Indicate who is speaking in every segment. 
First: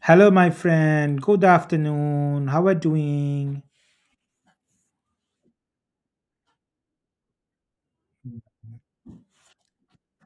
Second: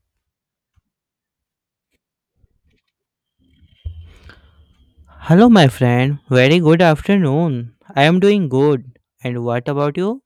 Speaker 1: Hello, my friend. Good afternoon. How are you doing?
Speaker 2: Hello, my friend. Very good afternoon. I am doing good. And what about you?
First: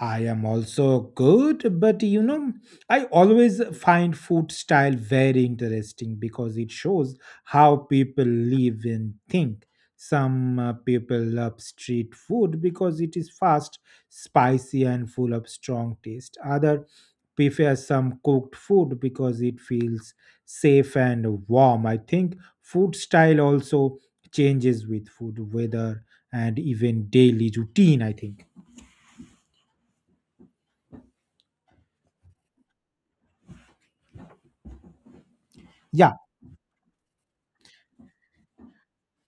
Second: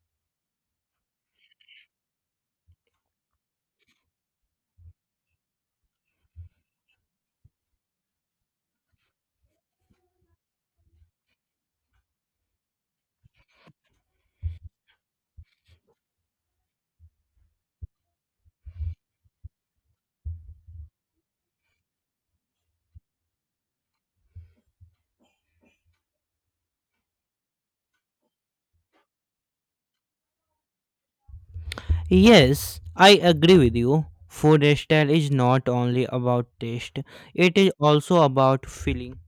Speaker 1: I am also good, but I always find food style very interesting because it shows how people live and think. Some people love street food because it is fast, spicy, and full of strong taste. Other prefer some cooked food because it feels safe and warm. I think food style also changes with food, weather, and even daily routine. I think.
Speaker 2: Yes, I agree with you. Food style is not only
Speaker 1: Yeah,
Speaker 2: about taste, it is also about feeling.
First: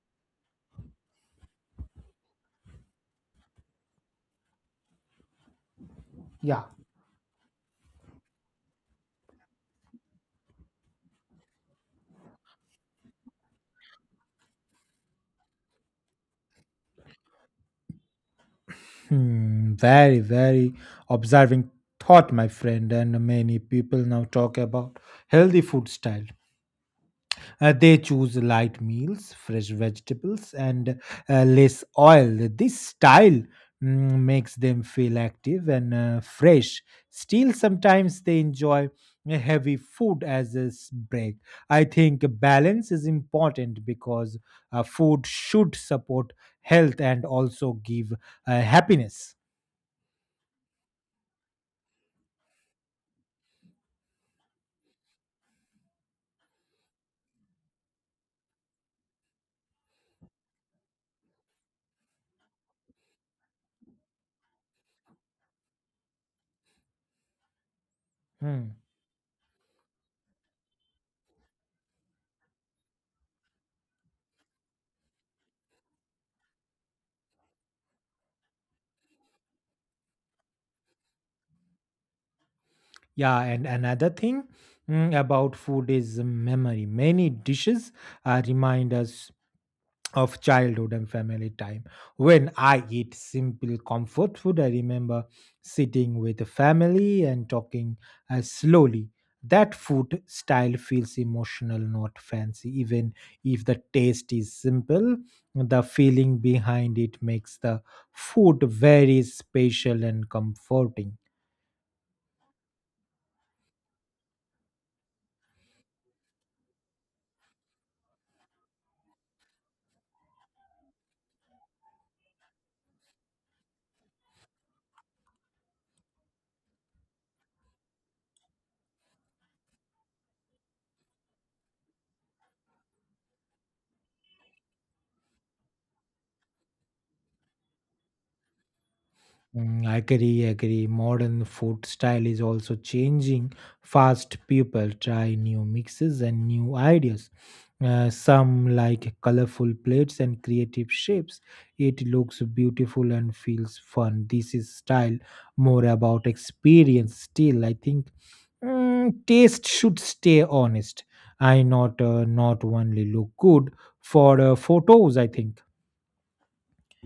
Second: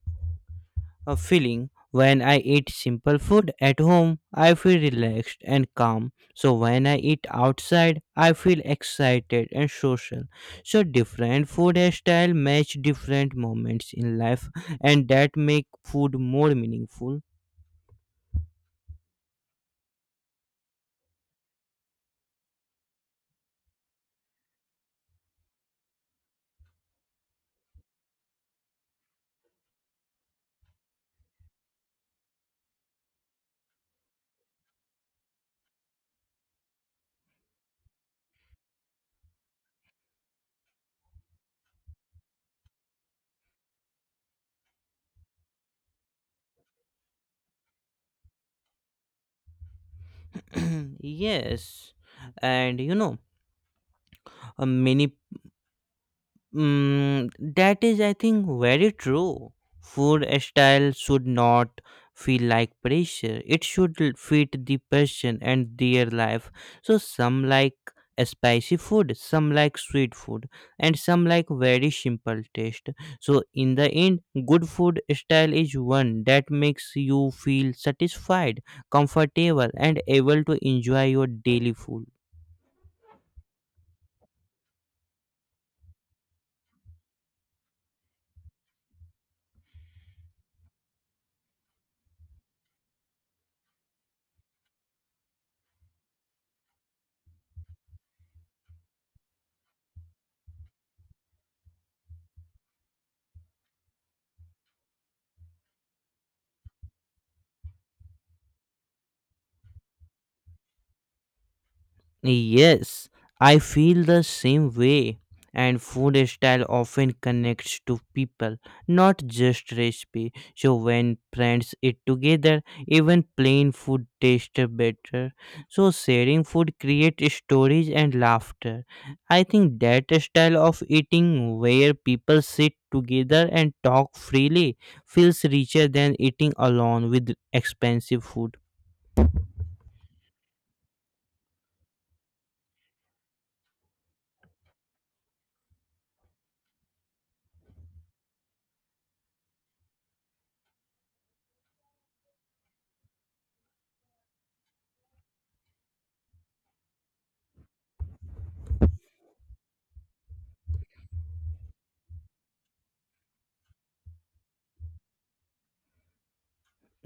Speaker 2: A feeling. When I eat simple food at home, I feel relaxed and calm. So
Speaker 1: yeah.
Speaker 2: when I eat outside, I feel excited and social. So different food style match different moments in life, and that make food more meaningful.
Speaker 1: Hmm, very, very observing thought, my friend. And many people now talk about healthy food style. They choose light meals, fresh vegetables, and less oil. This style makes them feel active and fresh. Still, sometimes they enjoy a heavy food as a break. I think balance is important because food should support health and also give happiness.
Speaker 2: Yes, and you know many mm, that is, I think, very true. Food style should not feel like pressure. It should fit the person and their life. So some like spicy
Speaker 1: Hmm.
Speaker 2: food, some like sweet food, and some like very simple taste. So in the end, good food style is one that makes you feel satisfied, comfortable, and able to enjoy your daily food.
Speaker 1: Yeah, and another thing about food is memory. Many dishes remind us of childhood and family time. When I eat simple comfort food, I remember sitting with the family and talking slowly. That food style feels emotional, not fancy. Even if the taste is simple, the feeling behind it makes the food very special and comforting.
Speaker 2: Yes, I feel the same way. And food style often connects to people, not just recipe. So when friends eat together, even plain food tastes better. So sharing food creates stories and laughter. I think that style of eating, where people sit together and talk freely, feels richer than eating alone with expensive food.
Speaker 1: Mm, agree, agree. Modern food style is also changing fast. People try new mixes and new ideas. Some like colorful plates and creative shapes. It looks beautiful and feels fun. This is style more about experience. Still, I think taste should stay honest. I not not only look good for photos. I think.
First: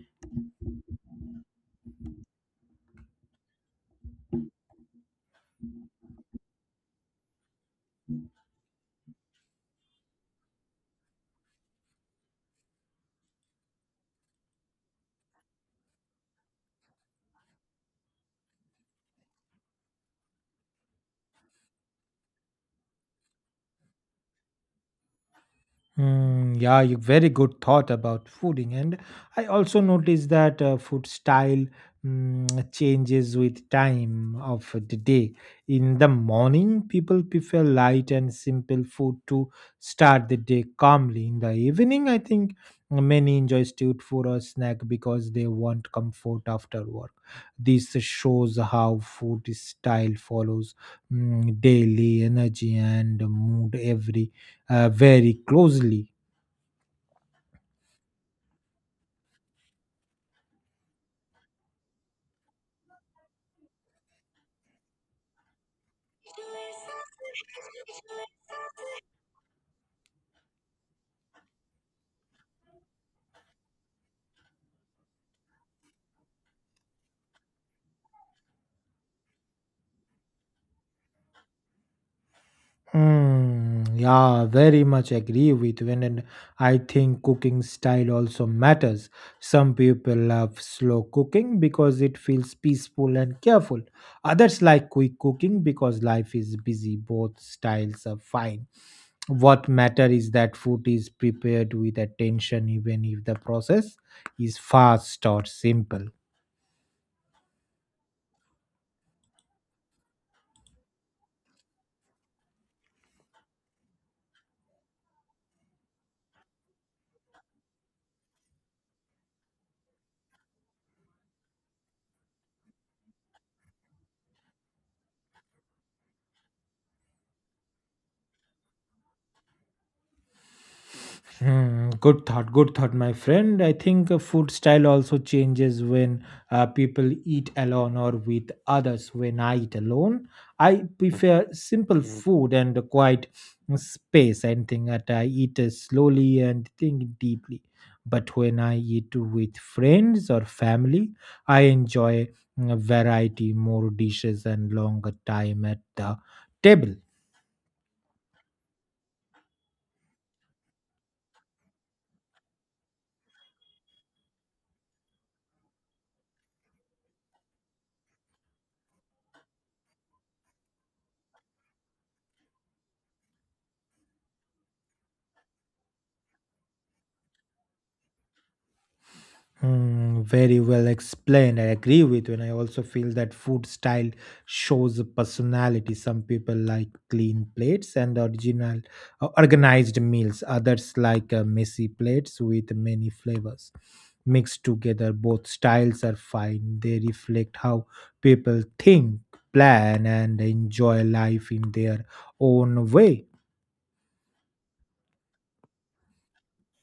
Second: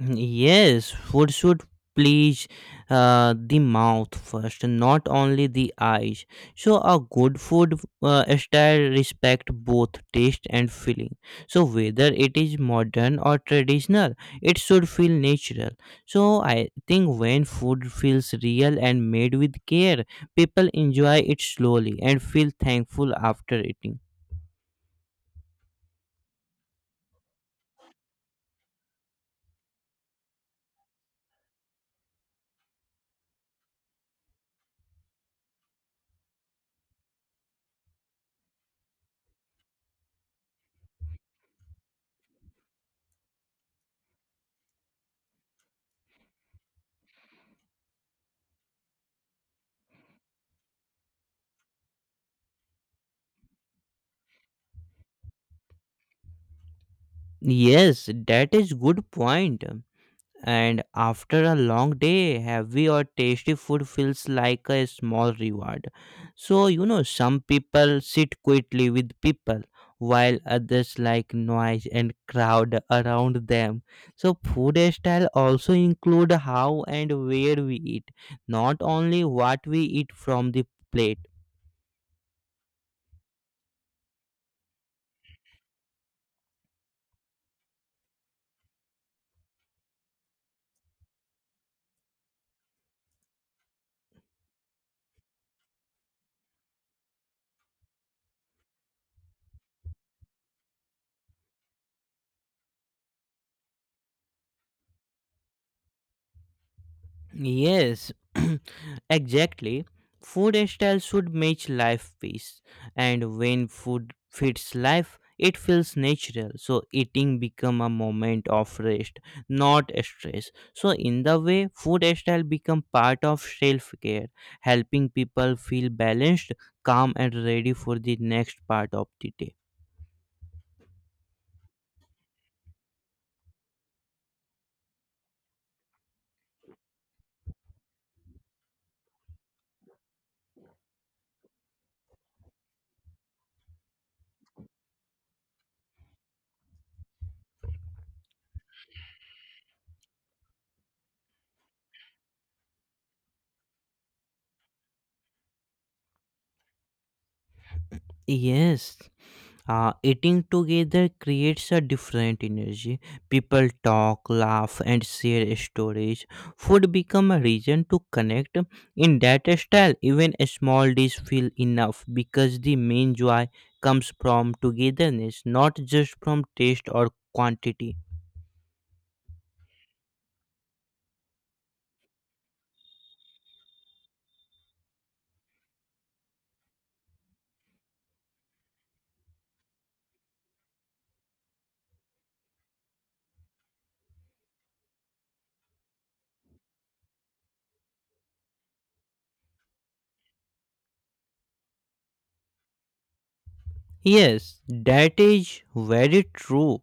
Speaker 2: Yes, food should please the mouth first, not only the eyes. So, a good food style respect both taste and feeling. So, whether it is modern or traditional, it should feel natural. So, I think when food feels real and made with care, people enjoy it slowly and feel thankful after eating.
Speaker 1: Mm, yeah, you very good thought about fooding, and I also noticed that food style changes with time of the day. In the morning, people prefer light and simple food to start the day calmly. In the evening, I think many enjoy street food or snack because they want comfort after work. This shows how food style follows daily energy and mood every very closely.
Speaker 2: Yes, that is good point. And after a long day, heavy or tasty food feels like a small reward. So you know, some people sit quietly with people while others like noise and crowd around them. So food style also include how and where we eat, not only what we eat from the plate.
Speaker 1: Hmm, yeah, very much agree with when and I think cooking style also matters. Some people love slow cooking because it feels peaceful and careful. Others like quick cooking because life is busy. Both styles are fine. What matter is that food is prepared with attention even if the process is fast or simple.
Speaker 2: Yes, exactly. Food style should match life pace, and when food fits life, it feels natural. So eating become a moment of rest, not stress. So in the way, food style become part of self care, helping people feel balanced, calm, and ready for the next part of the day.
Speaker 1: Hmm, good thought, my friend. I think food style also changes when people eat alone or with others. When I eat alone, I prefer simple food and a quiet space. And think that I eat slowly and think deeply. But when I eat with friends or family, I enjoy variety, more dishes, and longer time at the table.
Speaker 2: Yes. Eating together creates a different energy. People talk, laugh, and share stories. Food become a reason to connect. In that style, even a small dish feel enough because the main joy comes from togetherness, not just from taste or quantity.
Speaker 1: Mm, very well explained. I agree with you. And I also feel that food style shows a personality. Some people like clean plates and original organized meals. Others like messy plates with many flavors. Mixed together, both styles are fine. They reflect how people think, plan, and enjoy life in their own way.
Speaker 2: Yes, that is very true.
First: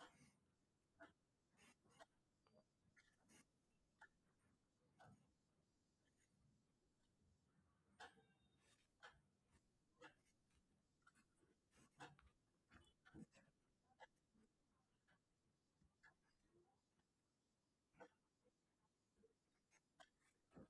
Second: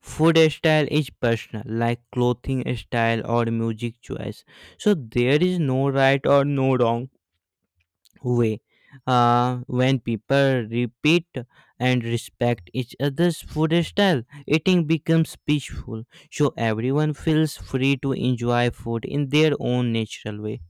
Speaker 2: Food style is personal, like clothing style or music choice. So there is no right or no wrong way. When people repeat and respect each other's food style, eating becomes peaceful. So everyone feels free to enjoy food in their own natural way.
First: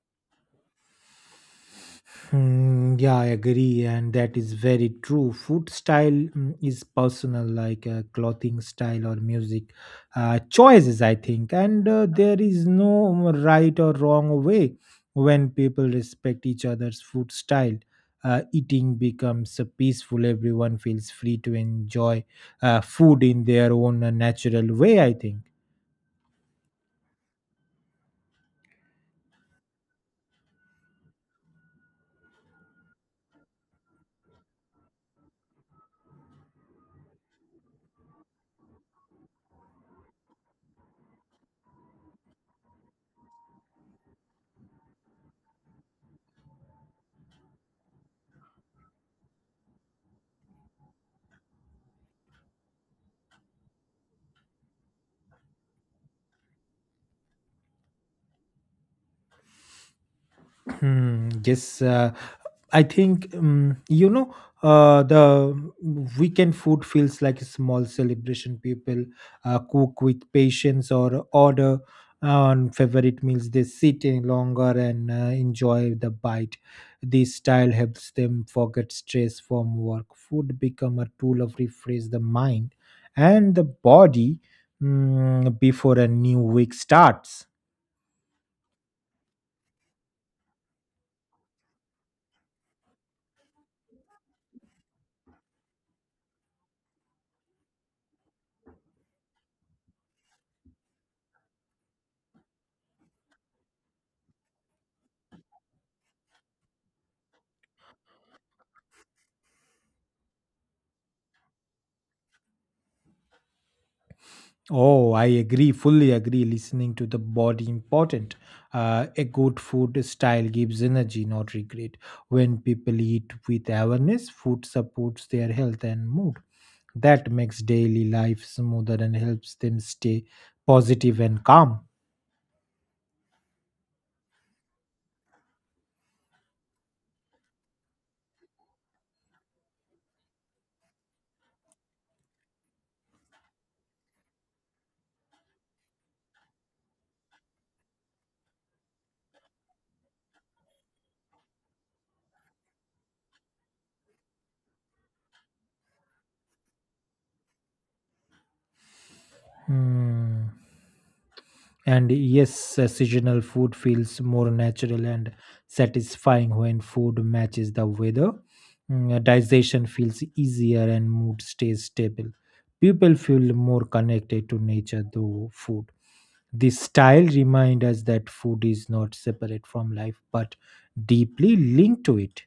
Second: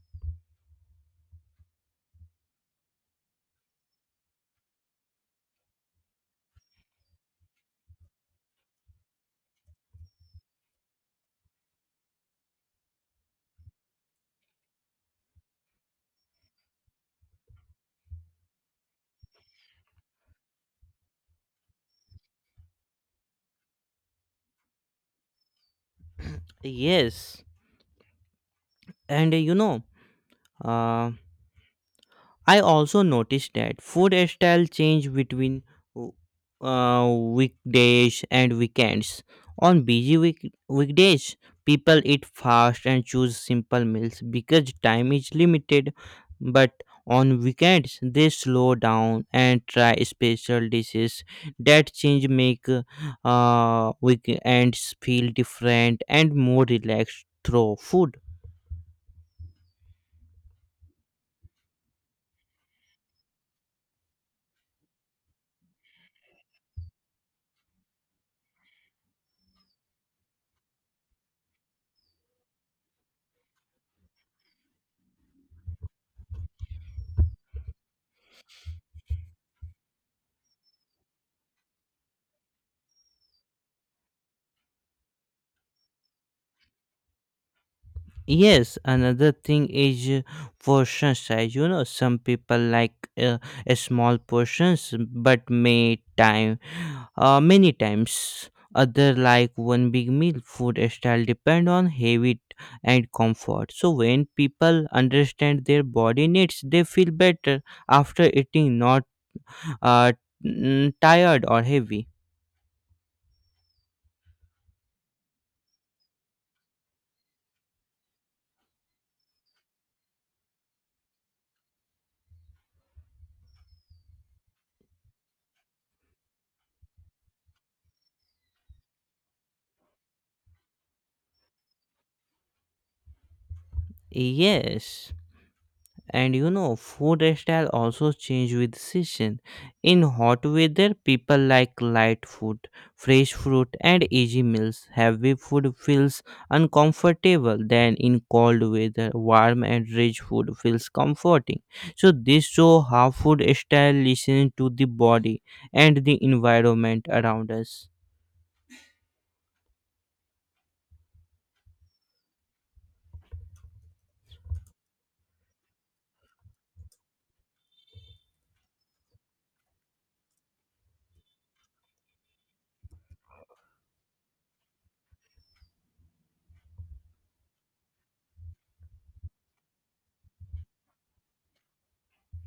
Speaker 1: Hmm, yeah, I agree, and that is very true. Food style is personal, like clothing style or music choices, I think. And there is no right or wrong way when people respect each other's food style. Eating becomes peaceful, everyone feels free to enjoy food in their own natural way, I think.
Speaker 2: Yes. and you know uh, I also noticed that food style change between weekdays and weekends. On busy weekdays, people eat fast and choose simple meals because time is limited. But on weekends, they slow down and try special dishes. That change make weekends feel different and more relaxed through food.
Speaker 1: Hmm, yes, I think the weekend food feels like a small celebration. People cook with patience or order on favorite meals. They sit in longer and enjoy the bite. This style helps them forget stress from work. Food become a tool of refresh the mind and the body before a new week starts.
Speaker 2: Yes, another thing is portion size. You know, some people like uh, a small portions, but many times. Other like one big meal. Food style depend on habit and comfort. So when people understand their body needs, they feel better after eating, not uh, tired or heavy.
Speaker 1: Oh, I agree, fully agree. Listening to the body important. A good food style gives energy, not regret. When people eat with awareness, food supports their health and mood. That makes daily life smoother and helps them stay positive and calm.
Speaker 2: Yes. And you know, food style also change with season. In hot weather, people like light food, fresh fruit, and easy meals. Heavy food feels uncomfortable then. In cold weather, warm and rich food feels comforting. So this show how food style listen to the body and the environment around us.
Speaker 1: Hmm. And yes, seasonal food feels more natural and satisfying when food matches the weather. Digestion feels easier and mood stays stable. People feel more connected to nature through food. This style reminds us that food is not separate from life but deeply linked to it.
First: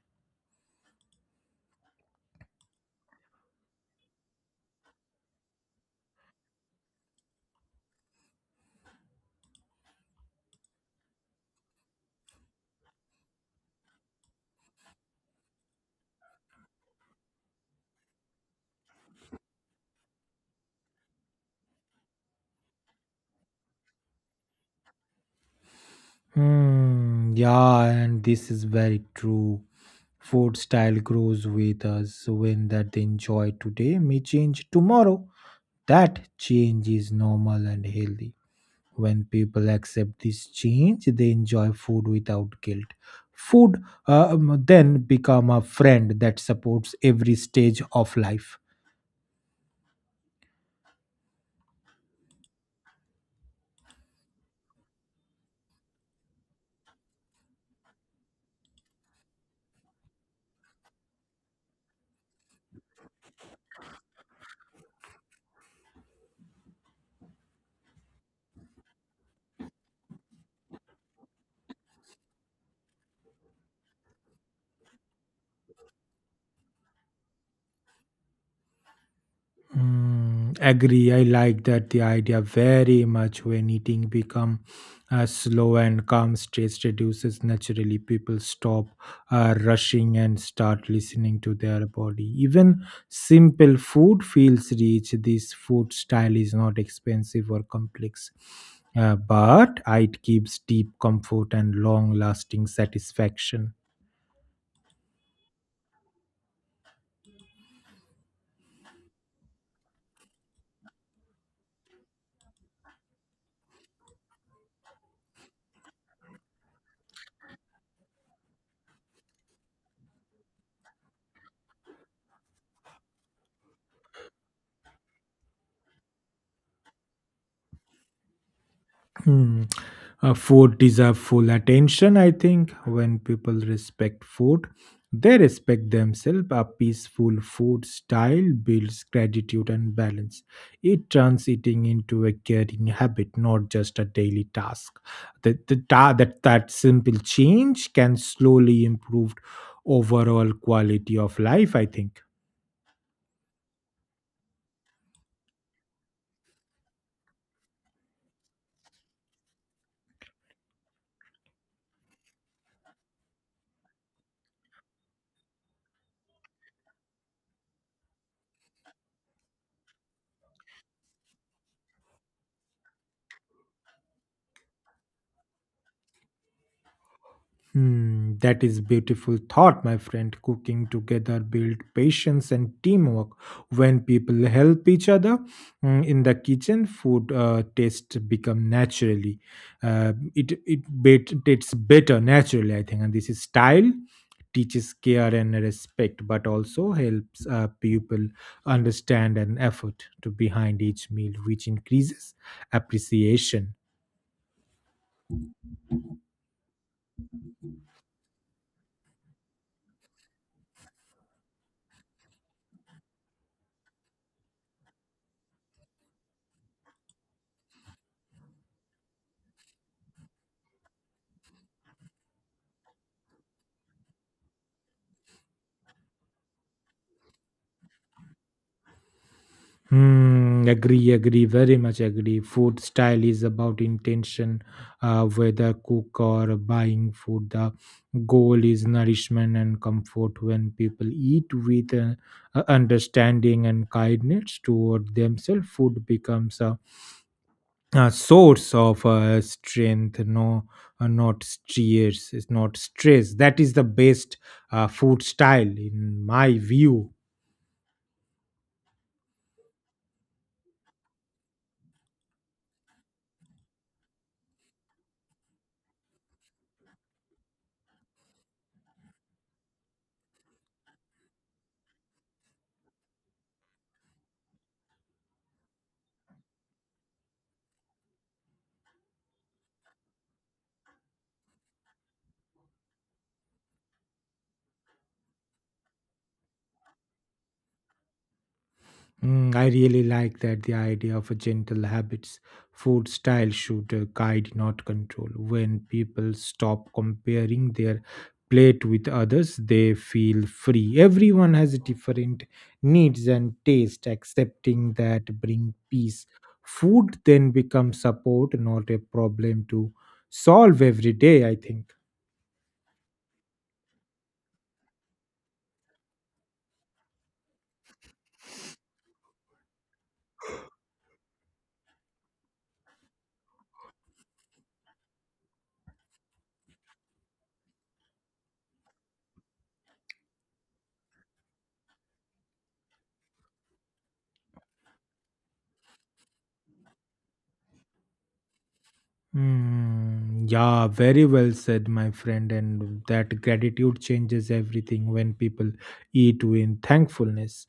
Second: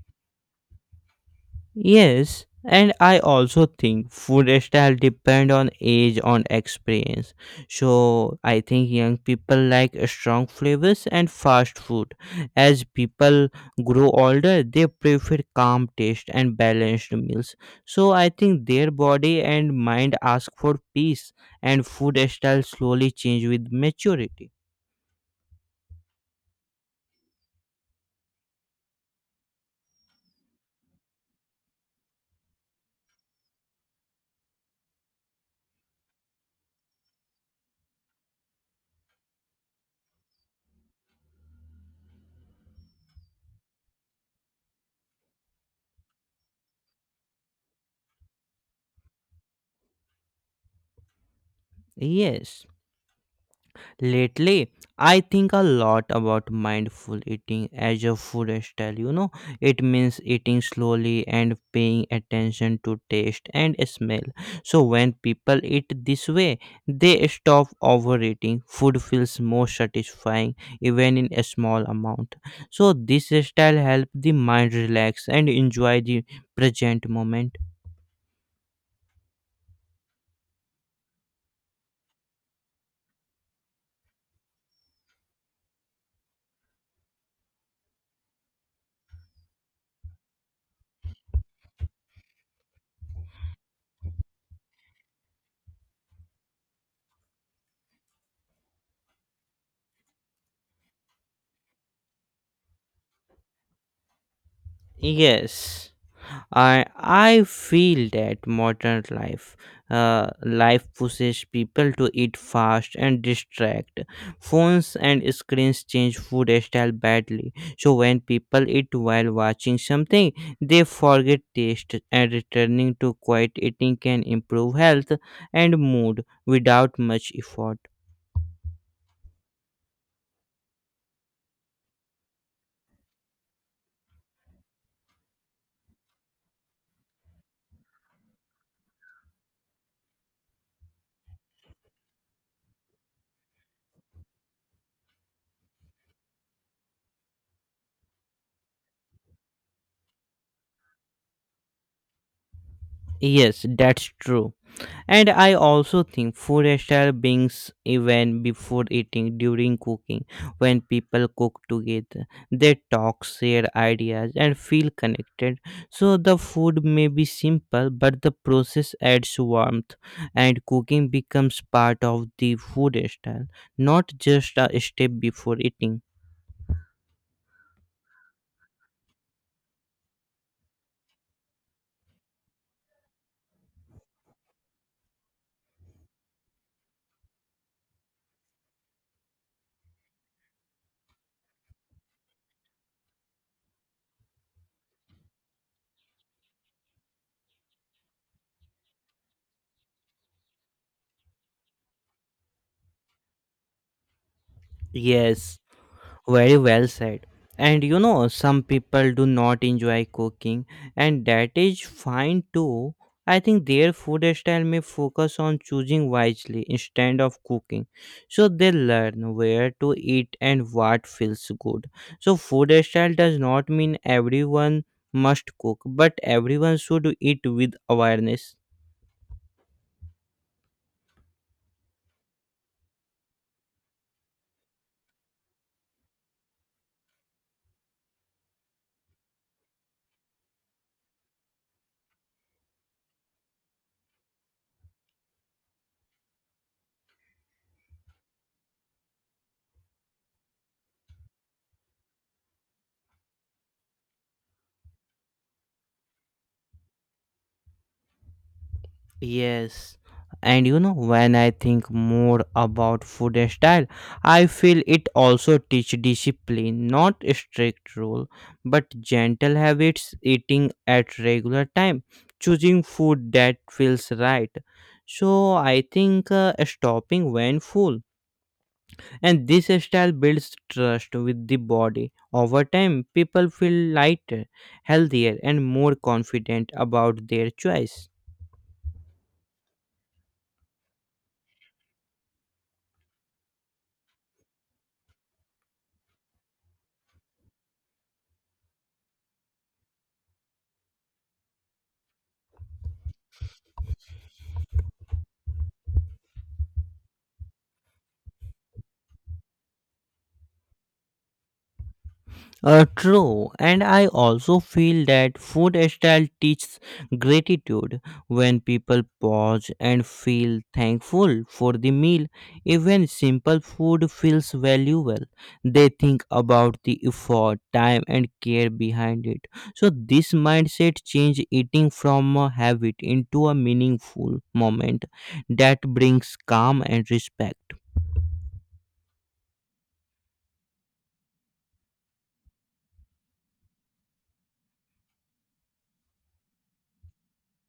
Speaker 2: Yes, and I also think food style depend on age, on experience. So I think young people like strong flavors and fast food. As people grow older, they prefer calm taste and balanced meals. So I think their body and mind ask for peace, and food style slowly change with maturity.
Speaker 1: Hmm, yeah, and this is very true. Food style grows with us. When that they enjoy today may change tomorrow. That change is normal and healthy. When people accept this change, they enjoy food without guilt. Food then become a friend that supports every stage of life.
Speaker 2: Yes. Lately, I think a lot about mindful eating as a food style. You know, it means eating slowly and paying attention to taste and smell. So, when people eat this way, they stop overeating. Food feels more satisfying, even in a small amount. So, this style helps the mind relax and enjoy the present moment.
Speaker 1: Mm, agree. I like that the idea very much when eating become slow and calm stress reduces naturally. People stop rushing and start listening to their body. Even simple food feels rich. This food style is not expensive or complex. But it gives deep comfort and long lasting satisfaction.
Speaker 2: Yes. I feel that modern life life pushes people to eat fast and distract. Phones and screens change food style badly. So when people eat while watching something, they forget taste, and returning to quiet eating can improve health and mood without much effort.
Speaker 1: Hmm. Food deserve full attention, I think. When people respect food, they respect themselves. A peaceful food style builds gratitude and balance. It turns eating into a caring habit, not just a daily task. That simple change can slowly improve overall quality of life, I think.
Speaker 2: Yes, that's true. And I also think food style brings even before eating, during cooking, when people cook together, they talk, share ideas, and feel connected. So the food may be simple, but the process adds warmth, and cooking becomes part of the food style, not just a step before eating.
Speaker 1: Hmm, that is beautiful thought, my friend. Cooking together build patience and teamwork. When people help each other in the kitchen, food tastes become naturally. It tastes better naturally, I think. And this is style teaches care and respect, but also helps people understand and effort to behind each meal, which increases appreciation.
Speaker 2: Yes. Very well said. And you know, some people do not enjoy cooking, and that is fine too. I think their food style may focus on choosing wisely instead of cooking. So they learn where to eat and what feels good. So, food style does not mean everyone must cook, but everyone should eat with awareness.
Speaker 1: Hmm, agree, agree, very much agree. Food style is about intention, whether cook or buying food. The goal is nourishment and comfort when people eat with understanding and kindness toward themselves. Food becomes a source of strength, no, not stress, it's not stress. That is the best food style, in my view.
Speaker 2: Yes, and you know, when I think more about food and style, I feel it also teach discipline, not a strict rule, but gentle habits, eating at regular time, choosing food that feels right. So I think stopping when full, and this style builds trust with the body. Over time, people feel lighter, healthier, and more confident about their choice.
Speaker 1: Mm, I really like that the idea of a gentle habits food style should guide, not control. When people stop comparing their plate with others, they feel free. Everyone has different needs and taste. Accepting that bring peace. Food then becomes support, not a problem to solve every day. I think.
Speaker 2: True, and I also feel that food style teaches gratitude when people pause and feel thankful for the meal. Even simple food feels valuable. They think about the effort, time, and care behind it. So, this mindset change eating from a habit into a meaningful moment that brings calm and respect.
Speaker 1: Hmm, yeah, very well said, my friend. And that gratitude changes everything when people eat with thankfulness.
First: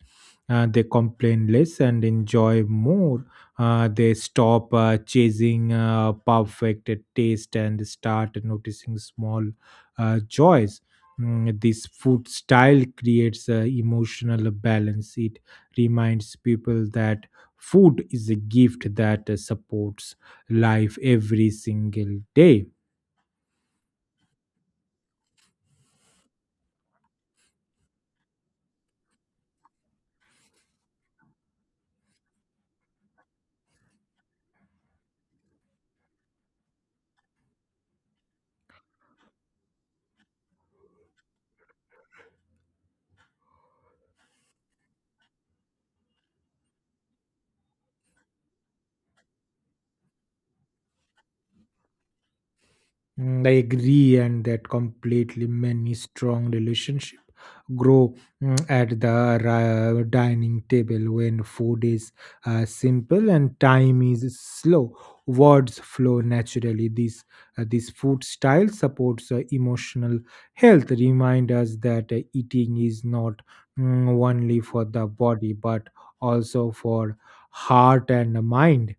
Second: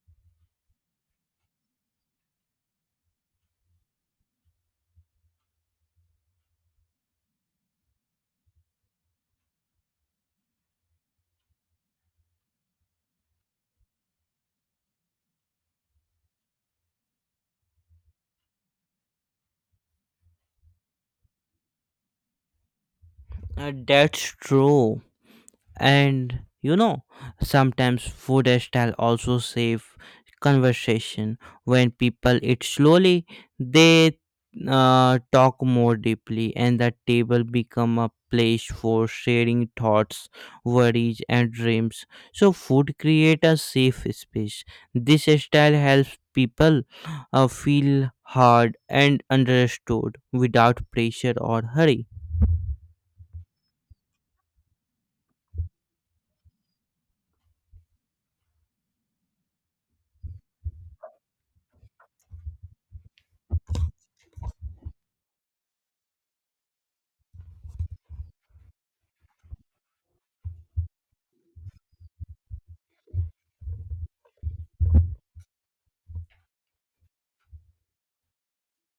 Speaker 1: They complain less and enjoy more. They stop chasing perfect taste and start noticing small joys. This food style creates emotional balance. It reminds people that food is a gift that supports life every single day.
Speaker 2: That's true. And you know, sometimes food style also save conversation. When people eat slowly, they talk more deeply, and the table become a place for sharing thoughts, worries, and dreams. So food create a safe space. This style helps people feel heard and understood without pressure or hurry.
Speaker 1: Mm, I agree, and that completely many strong relationship grow at the dining table when food is simple and time is slow. Words flow naturally. This food style supports emotional health. Remind us that eating is not only for the body but also for heart and mind.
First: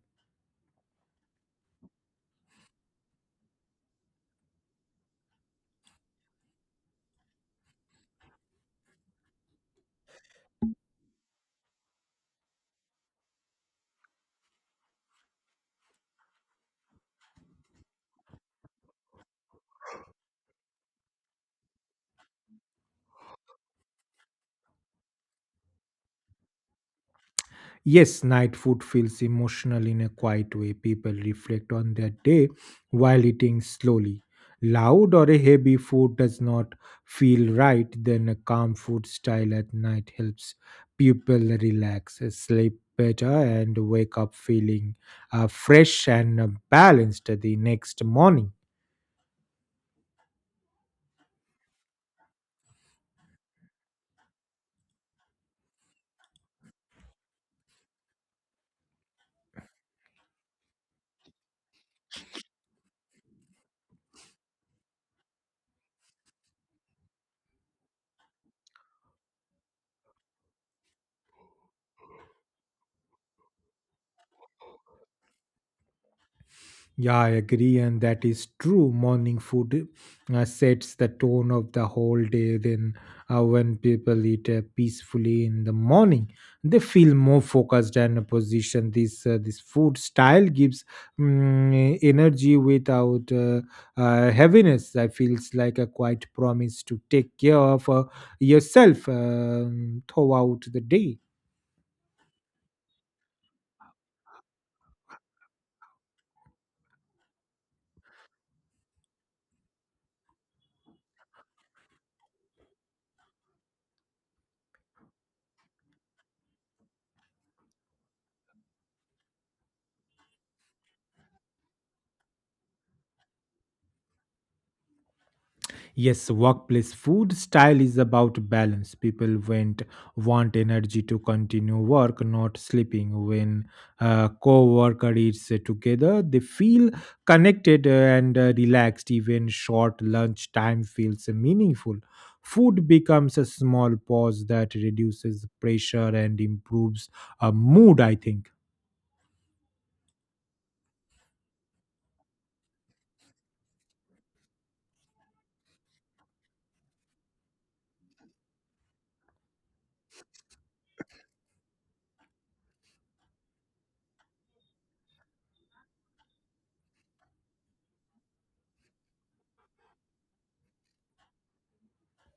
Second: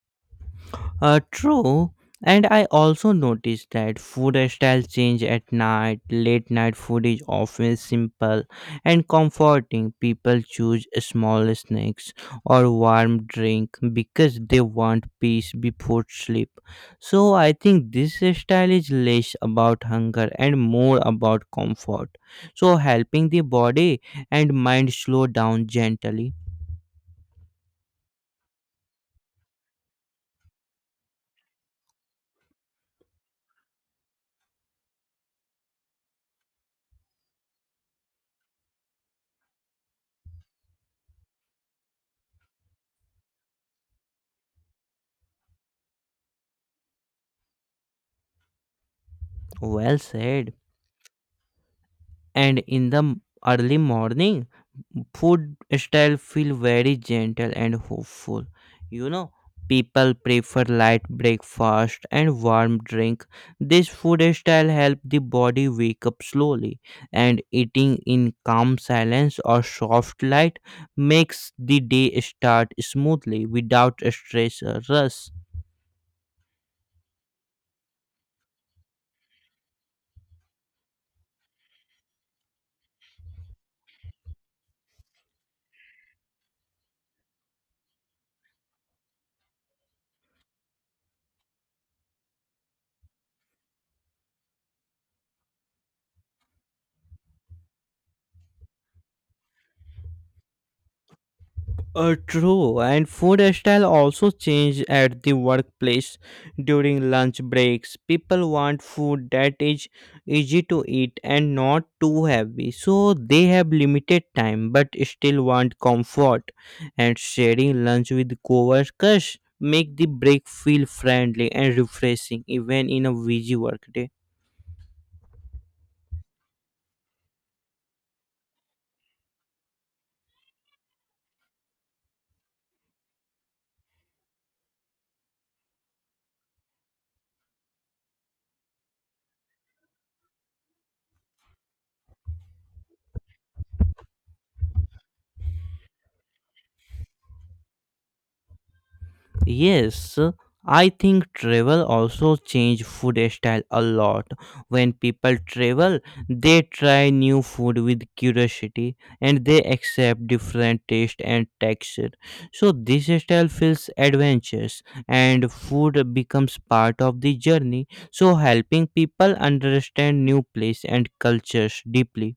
Speaker 2: True. And I also noticed that food styles change at night. Late night food is often simple and comforting. People choose small snacks or warm drink because they want peace before sleep. So I think this style is less about hunger and more about comfort. So helping the body and mind slow down gently.
Speaker 1: Yes, night food feels emotional in a quiet way. People reflect on their day while eating slowly. Loud or a heavy food does not feel right, then a calm food style at night helps people relax, sleep better, and wake up feeling fresh and balanced the next morning.
Speaker 2: Well said. And in the early morning, food style feel very gentle and hopeful. You know, people prefer light breakfast and warm drink. This food style help the body wake up slowly, and eating in calm silence or soft light makes the day start smoothly without stress or rush.
Speaker 1: Yeah, I agree, and that is true. Morning food sets the tone of the whole day. Then, when people eat peacefully in the morning, they feel more focused and positioned. This food style gives energy without heaviness. That feels like a quiet promise to take care of yourself throughout the day.
Speaker 2: True, and food style also change at the workplace. During lunch breaks, people want food that is easy to eat and not too heavy, so they have limited time but still want comfort. And sharing lunch with coworkers make the break feel friendly and refreshing, even in a busy workday.
Speaker 1: Yes, workplace food style is about balance. People went want energy to continue work, not sleeping. When co-worker eats together, they feel connected and relaxed. Even short lunch time feels meaningful. Food becomes a small pause that reduces pressure and improves a mood. I think.
Speaker 2: Yes, I think travel also change food style a lot. When people travel, they try new food with curiosity, and they accept different taste and texture. So this style feels adventurous, and food becomes part of the journey. So helping people understand new place and cultures deeply.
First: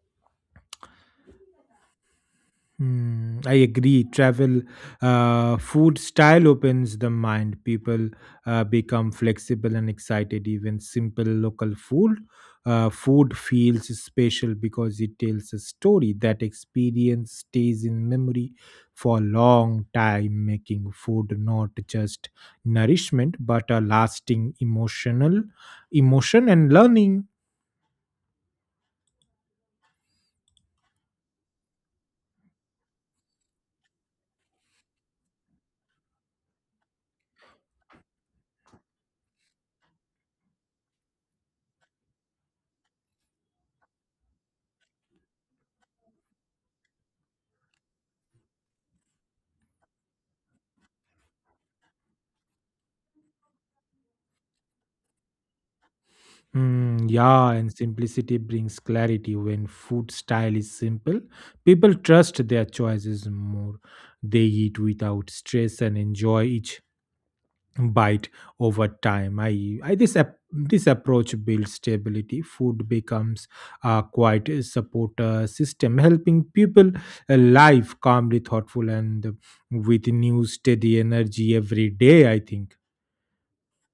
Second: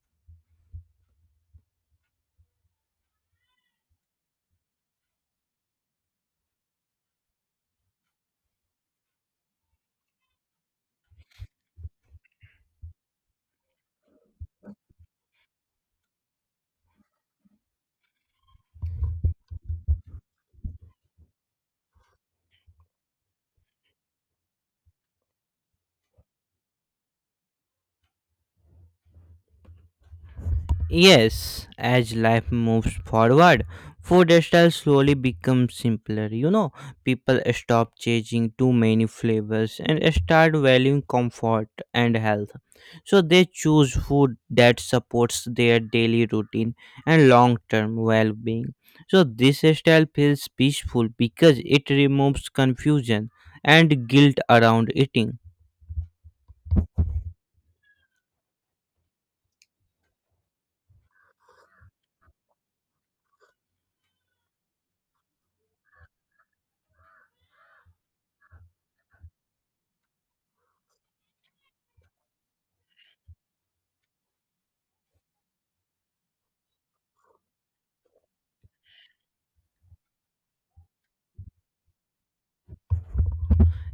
Speaker 1: Hmm, I agree. Travel, food style opens the mind. People become flexible and excited. Even simple local food feels special because it tells a story. That experience stays in memory for a long time, making food not just nourishment but a lasting emotional emotion and learning.
Speaker 2: Yes, as life moves forward, food style slowly becomes simpler. You know, people stop chasing too many flavors and start valuing comfort and health. So they choose food that supports their daily routine and long-term well-being. So this style feels peaceful because it removes confusion and guilt around eating.
Speaker 1: Mm, yeah, and simplicity brings clarity. When food style is simple, people trust their choices more. They eat without stress and enjoy each bite over time. I This this approach builds stability. Food becomes a quite a support system, helping people live calmly, thoughtful, and with new steady energy every day. I think.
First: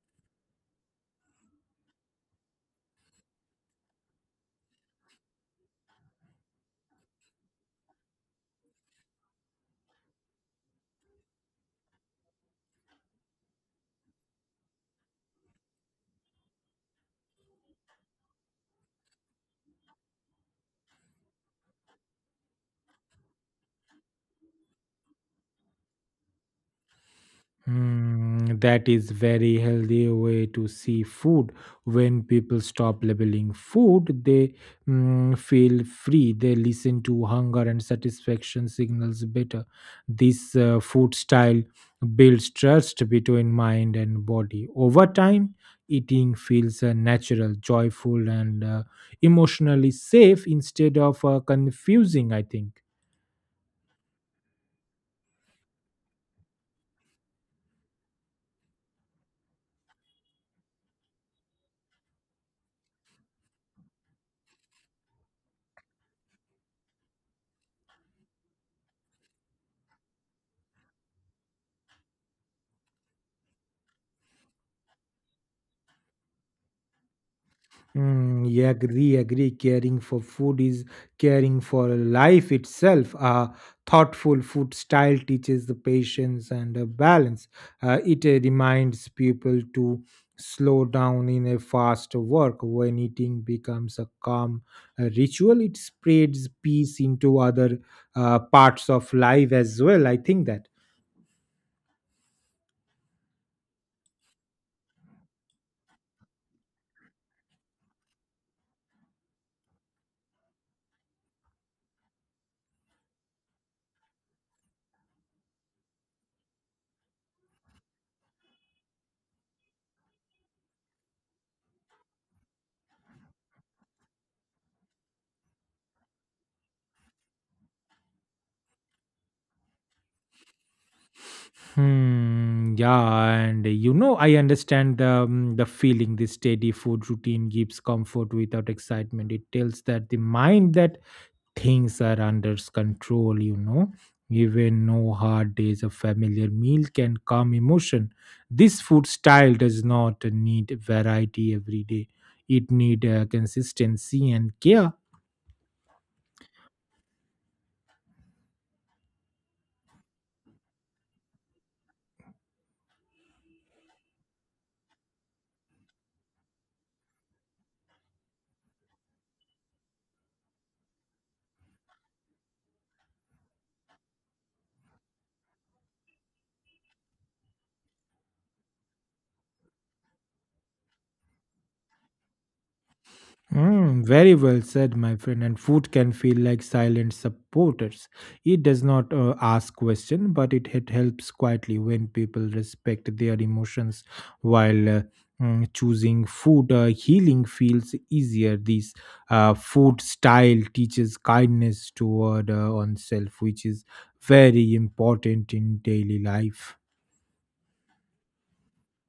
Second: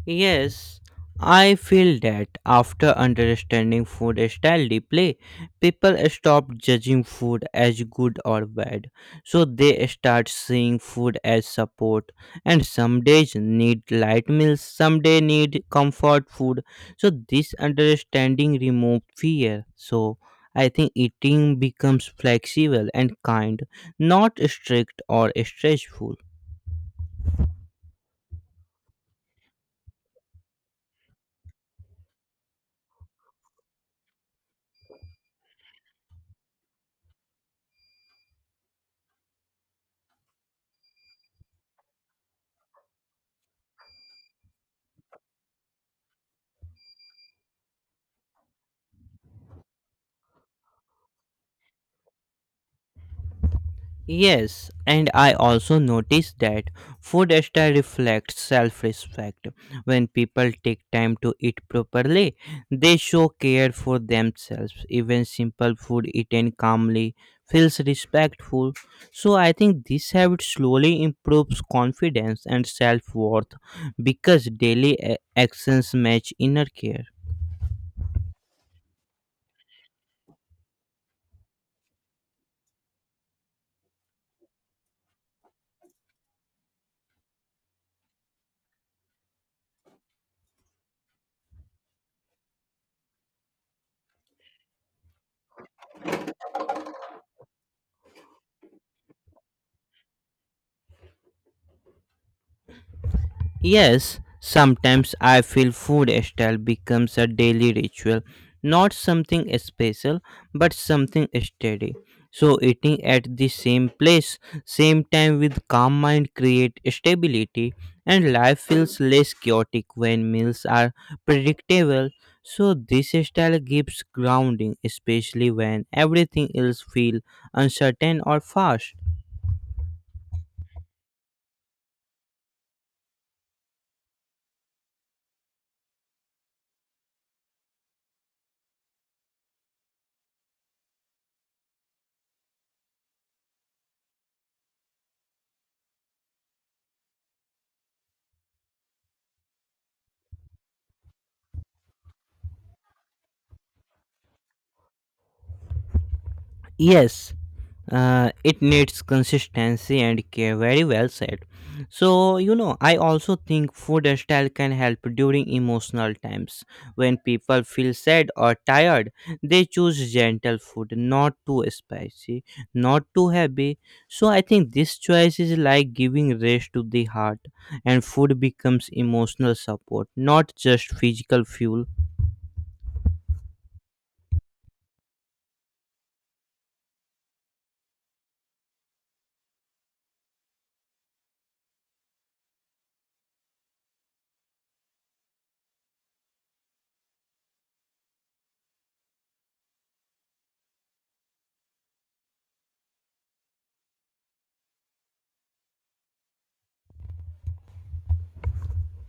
Speaker 2: Yes, I feel that after understanding food style deeply, people stop judging food as good or bad. So they start seeing food as support. And some days need light meals, some day need comfort food. So this understanding removes fear. So I think eating becomes flexible and kind, not strict or stressful.
Speaker 1: Hmm, that is very healthy way to see food. When people stop labeling food, they feel free. They listen to hunger and satisfaction signals better. This food style builds trust between mind and body. Over time, eating feels natural, joyful, and emotionally safe instead of confusing. I think.
Speaker 2: Yes, and I also noticed that food style reflects self respect. When people take time to eat properly, they show care for themselves. Even simple food eaten calmly feels respectful. So I think this habit slowly improves confidence and self worth because daily actions match inner care.
Speaker 1: Mm, yeah, agree, agree. Caring for food is caring for life itself. A thoughtful food style teaches the patience and balance. It reminds people to slow down in a fast work. When eating becomes a calm ritual, it spreads peace into other parts of life as well, I think that.
Speaker 2: Yes, sometimes I feel food style becomes a daily ritual, not something special, but something steady. So eating at the same place, same time with calm mind create stability, and life feels less chaotic when meals are predictable. So this style gives grounding, especially when everything else feel uncertain or fast.
Speaker 1: Hmm, yeah, and I understand the feeling this steady food routine gives comfort without excitement. It tells that the mind that things are under control, you know. Even no hard days, a familiar meal can calm emotion. This food style does not need variety every day. It need consistency and care.
Speaker 2: Yes, it needs consistency and care, very well said. So you know, I also think food style can help during emotional times. When people feel sad or tired, they choose gentle food, not too spicy, not too heavy. So I think this choice is like giving rest to the heart, and food becomes emotional support, not just physical fuel.
Speaker 1: Mm, very well said, my friend. And food can feel like silent supporters. It does not ask question, but it helps quietly when people respect their emotions while choosing food. Healing feels easier. This food style teaches kindness toward oneself, which is very important in daily life.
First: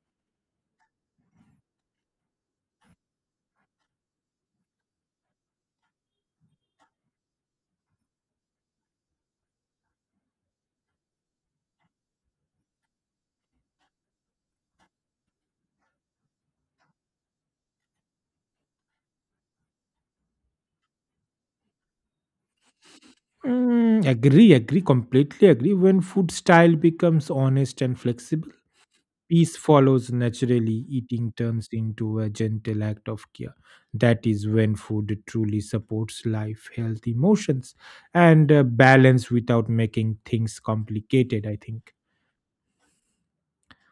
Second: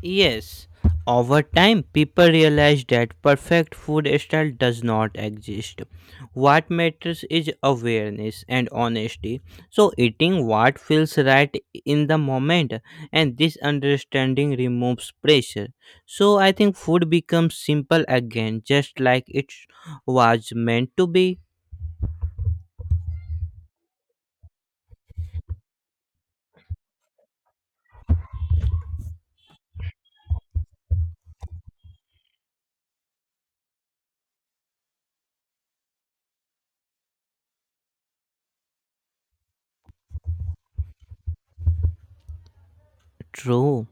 Speaker 2: Yes, over time, people realize that perfect food style does not exist. What matters is awareness and honesty. So, eating what feels right in the moment, and this understanding removes pressure. So, I think food becomes simple again, just like it was meant to be.
Speaker 1: Mm, agree, agree, completely agree. When food style becomes honest and flexible, peace follows naturally. Eating turns into a gentle act of care. That is when food truly supports life, health, emotions, and balance without making things complicated, I think.
Speaker 2: True.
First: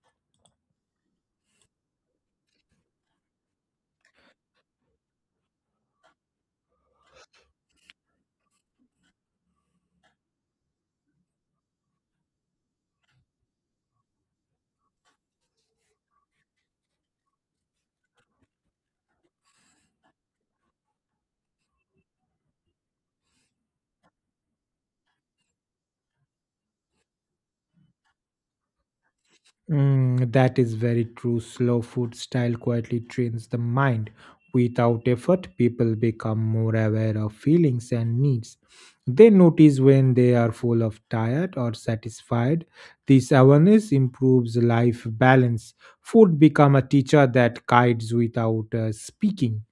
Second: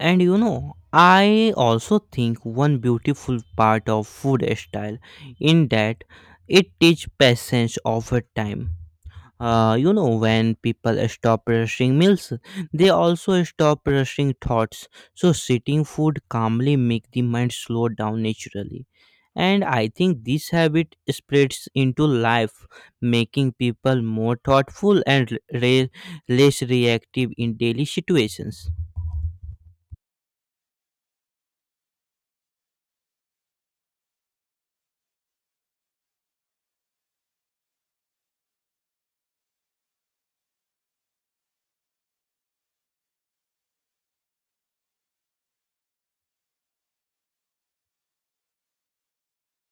Speaker 2: And you know, I also think one beautiful part of food style in that it teach patience over time. You know, when people stop rushing meals, they also stop rushing thoughts. So sitting food calmly make the mind slow down naturally. And I think this habit spreads into life, making people more thoughtful and less reactive in daily situations.
Speaker 1: Mm, that is very true. Slow food style quietly trains the mind. Without effort, people become more aware of feelings and needs. They notice when they are full of tired or satisfied. This awareness improves life balance. Food become a teacher that guides without speaking.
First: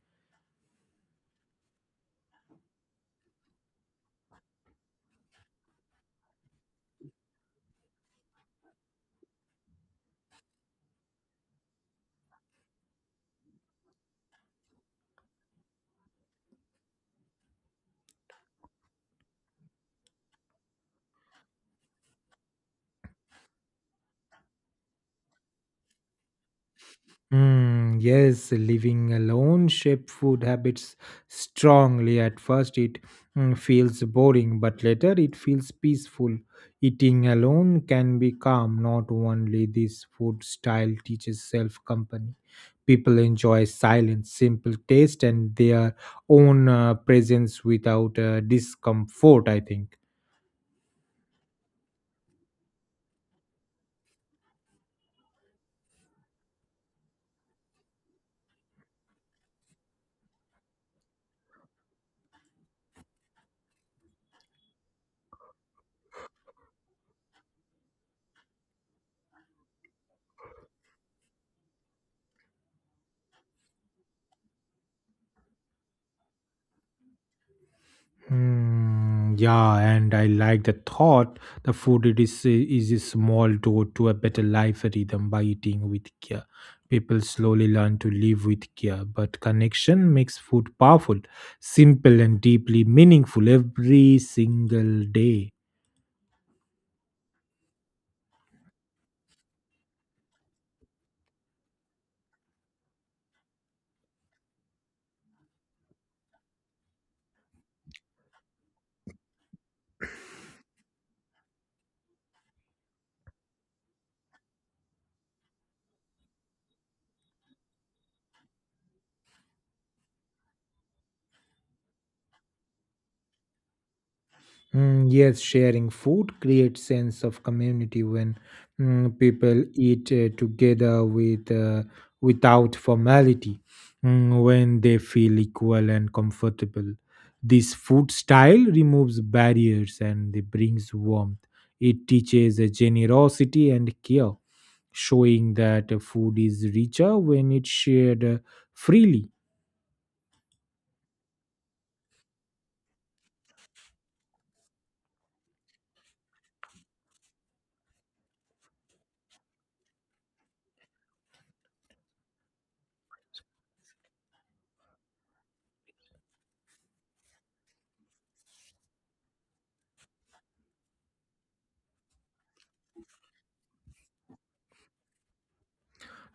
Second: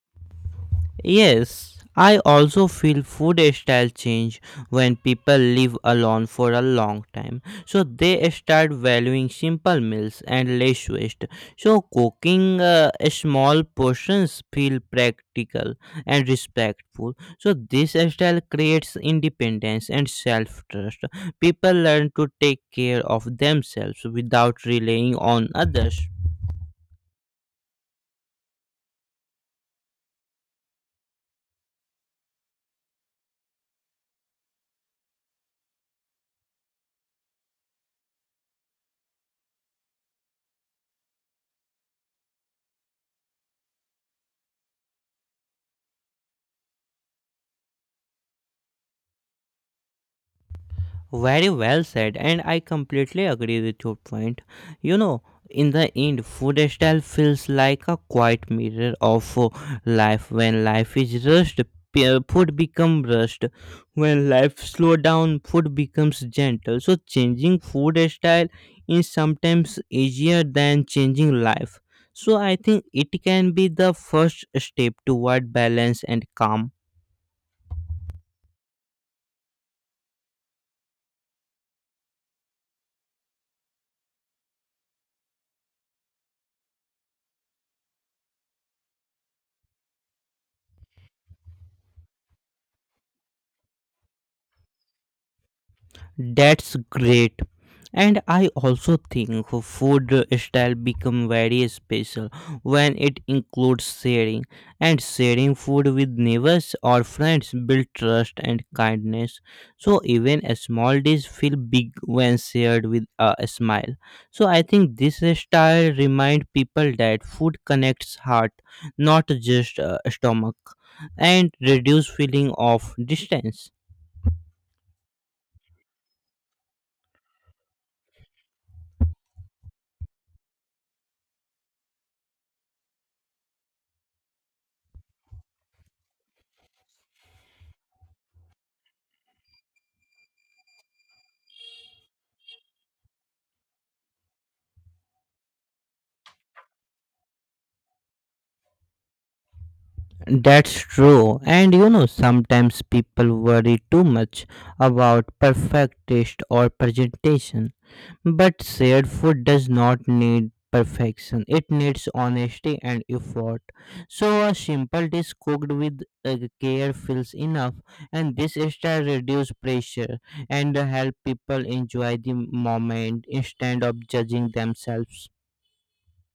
Speaker 2: Yes, I also feel food style change when people live alone for a long time. So they start valuing simple meals and less waste. So cooking small portions feel practical and respectful. So this style creates independence and self-trust. People learn to take care of themselves without relying on others.
Speaker 1: Mm, yes, living alone shape food habits strongly. At first, it feels boring, but later it feels peaceful. Eating alone can be calm. Not only this food style teaches self company. People enjoy silence, simple taste, and their own presence without discomfort, I think.
Speaker 2: Very well said, and I completely agree with your point. You know, in the end, food style feels like a quiet mirror of life. When life is rushed, food becomes rushed. When life slow down, food becomes gentle. So changing food style is sometimes easier than changing life. So I think it can be the first step toward balance and calm.
Speaker 1: Hmm, yeah, and I like the thought. The food it is a small door to a better life rhythm. By eating with care, people slowly learn to live with care, but connection makes food powerful, simple, and deeply meaningful every single day.
Speaker 2: That's great. And I also think food style become very special when it includes sharing. And sharing food with neighbors or friends build trust and kindness. So even a small dish feel big when shared with a smile. So I think this style remind people that food connects heart, not just stomach, and reduce feeling of distance.
Speaker 1: Mm, yes, sharing food creates sense of community when people eat together with without formality, when they feel equal and comfortable. This food style removes barriers and it brings warmth. It teaches generosity and care, showing that food is richer when it's shared freely.
Speaker 2: That's true. And you know, sometimes people worry too much about perfect taste or presentation. But shared food does not need perfection, it needs honesty and effort. So, a simple dish cooked with care feels enough, and this style reduces pressure and help people enjoy the moment instead of judging themselves.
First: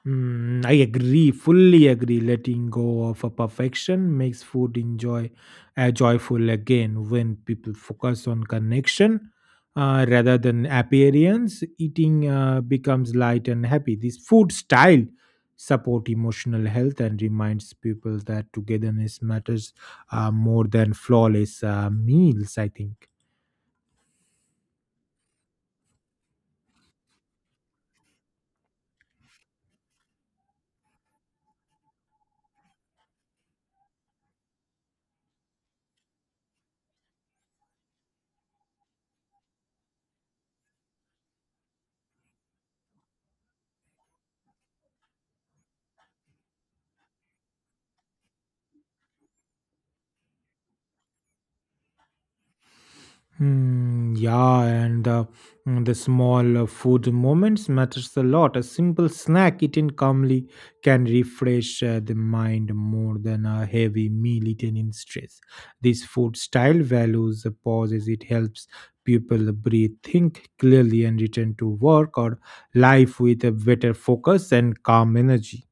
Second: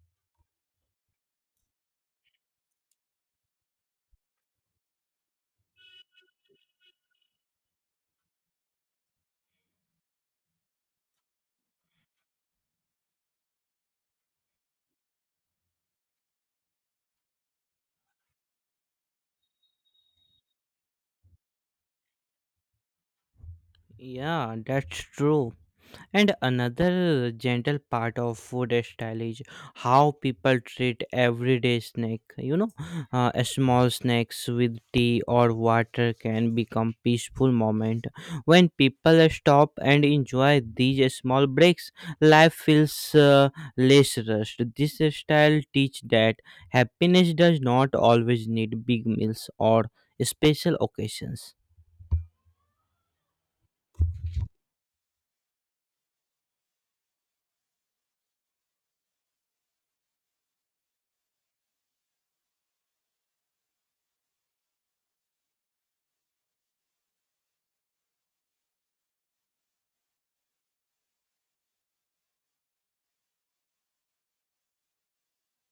Speaker 1: Mm, I agree, fully agree. Letting go of a perfection makes food enjoy joyful again. When people focus on connection rather than appearance, eating becomes light and happy. This food style support emotional health and reminds people that togetherness matters more than flawless meals, I think.
Speaker 2: Yeah, that's true. And another gentle part of food style is how people treat everyday snack. You know, a small snacks with tea or water can become peaceful moment. When people stop and enjoy these small breaks, life feels less rushed. This style teach that happiness does not always need big meals or special occasions.
Speaker 1: Hmm, yeah, and the small food moments matters a lot. A simple snack eaten calmly can refresh the mind more than a heavy meal eaten in stress. This food style values the pauses. It helps people breathe, think clearly, and return to work or life with a better focus and calm energy.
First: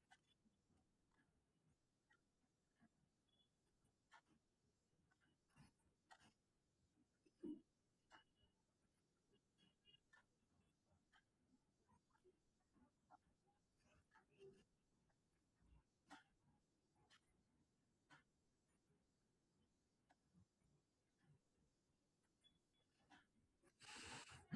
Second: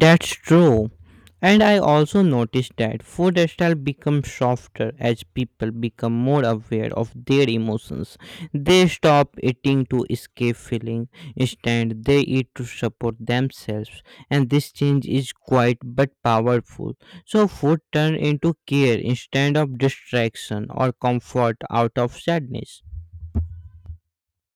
Speaker 2: That's true. And I also noticed that food style becomes softer as people become more aware of their emotions. They stop eating to escape feeling. Instead, they eat to support themselves. And this change is quiet but powerful. So food turns into care instead of distraction or comfort out of sadness.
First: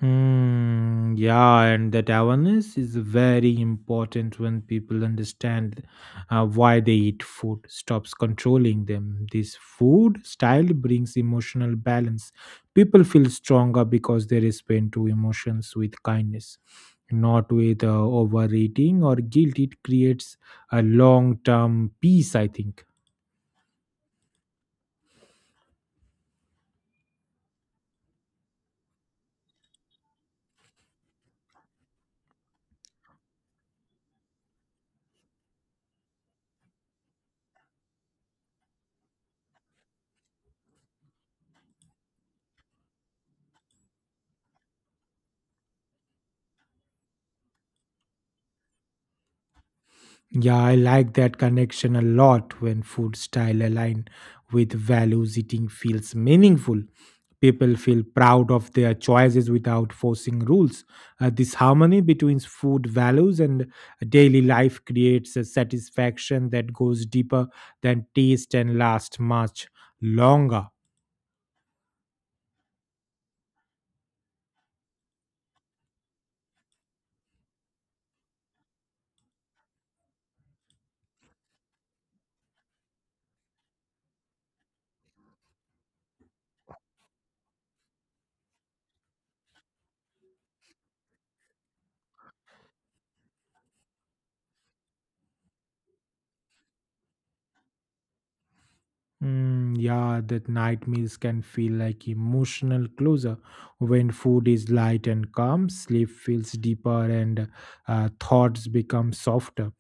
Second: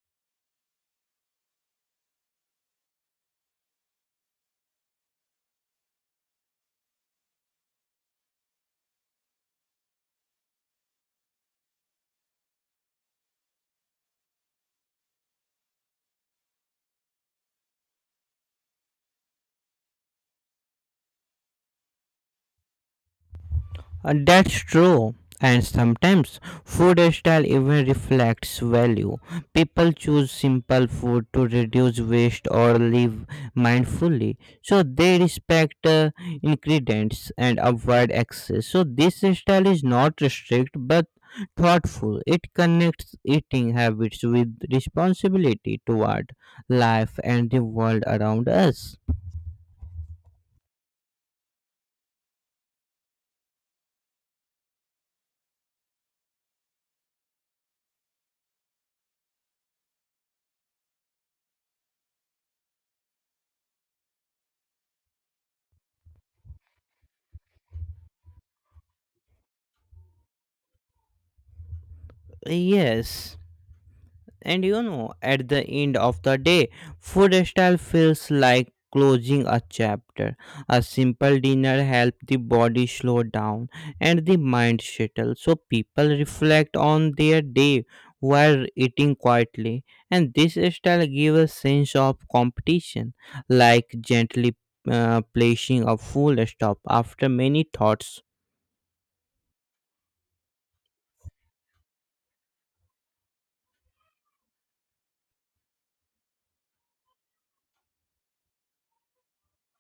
Speaker 1: Hmm, yeah, and that awareness is very important. When people understand why they eat, food stops controlling them. This food style brings emotional balance. People feel stronger because they respond to emotions with kindness, not with overeating or guilt. It creates a long term peace, I think.
Speaker 2: That's true. And sometimes food style even reflects value. People choose simple food to reduce waste or live mindfully. So they respect ingredients and avoid excess. So this style is not strict but thoughtful. It connects eating habits with responsibility toward life and the world around us.
Speaker 1: Yeah, I like that connection a lot. When food style align with values, eating feels meaningful. People feel proud of their choices without forcing rules. This harmony between food values and daily life creates a satisfaction that goes deeper than taste and lasts much longer.
Speaker 2: Yes. And you know, at the end of the day, food style feels like closing a chapter. A simple dinner helps the body slow down and the mind settle. So people reflect on their day while eating quietly. And this style gives a sense of competition, like gently placing a full stop after many thoughts.
Speaker 1: Mm, yeah, that night meals can feel like emotional closure. When food is light and calm, sleep feels deeper and thoughts become softer.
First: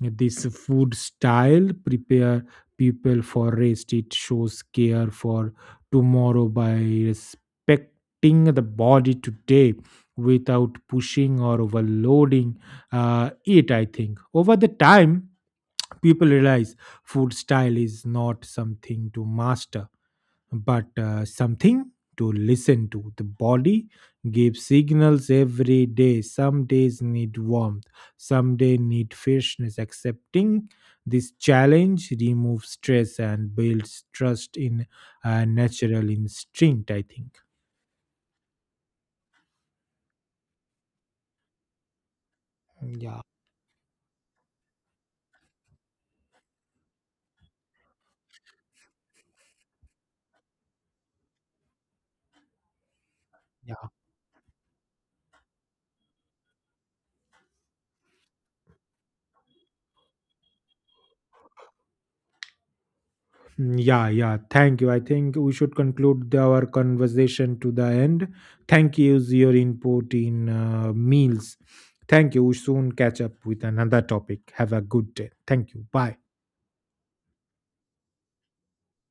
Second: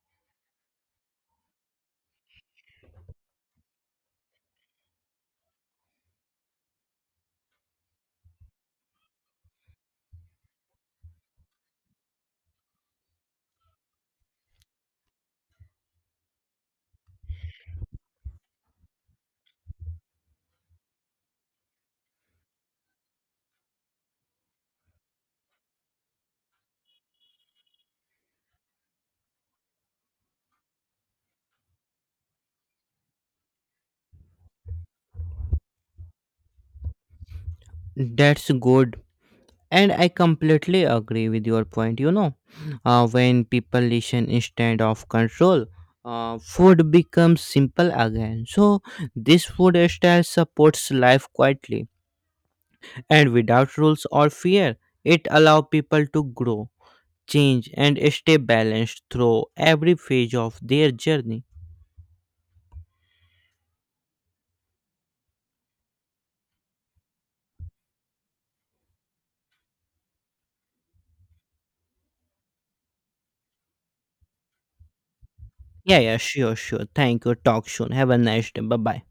Speaker 1: This food style prepare people for rest. It shows care for tomorrow by respecting the body today without pushing or overloading it, I think. Over the time, people realize food style is not something to master but something to listen to. The body gives signals every day. Some days need warmth, some day need freshness. Accepting this challenge removes stress and builds trust in a natural instinct, I think.
Speaker 2: That's good. And I completely agree with your point. You know,
Speaker 1: Yeah.
Speaker 2: when people listen instead of control, food becomes simple again. So, this food style supports life quietly and without rules or fear. It allows people to grow, change, and stay balanced through every phase of their journey.
Speaker 1: Mm, yeah, yeah, thank you. I think we should conclude our conversation to the end. Thank you for your input in meals. Thank you. We soon catch up with another topic. Have a good day. Thank you.
Speaker 2: Yeah, yeah,
Speaker 1: Bye.
Speaker 2: sure, sure. Thank you. Talk soon. Have a nice day. Bye bye.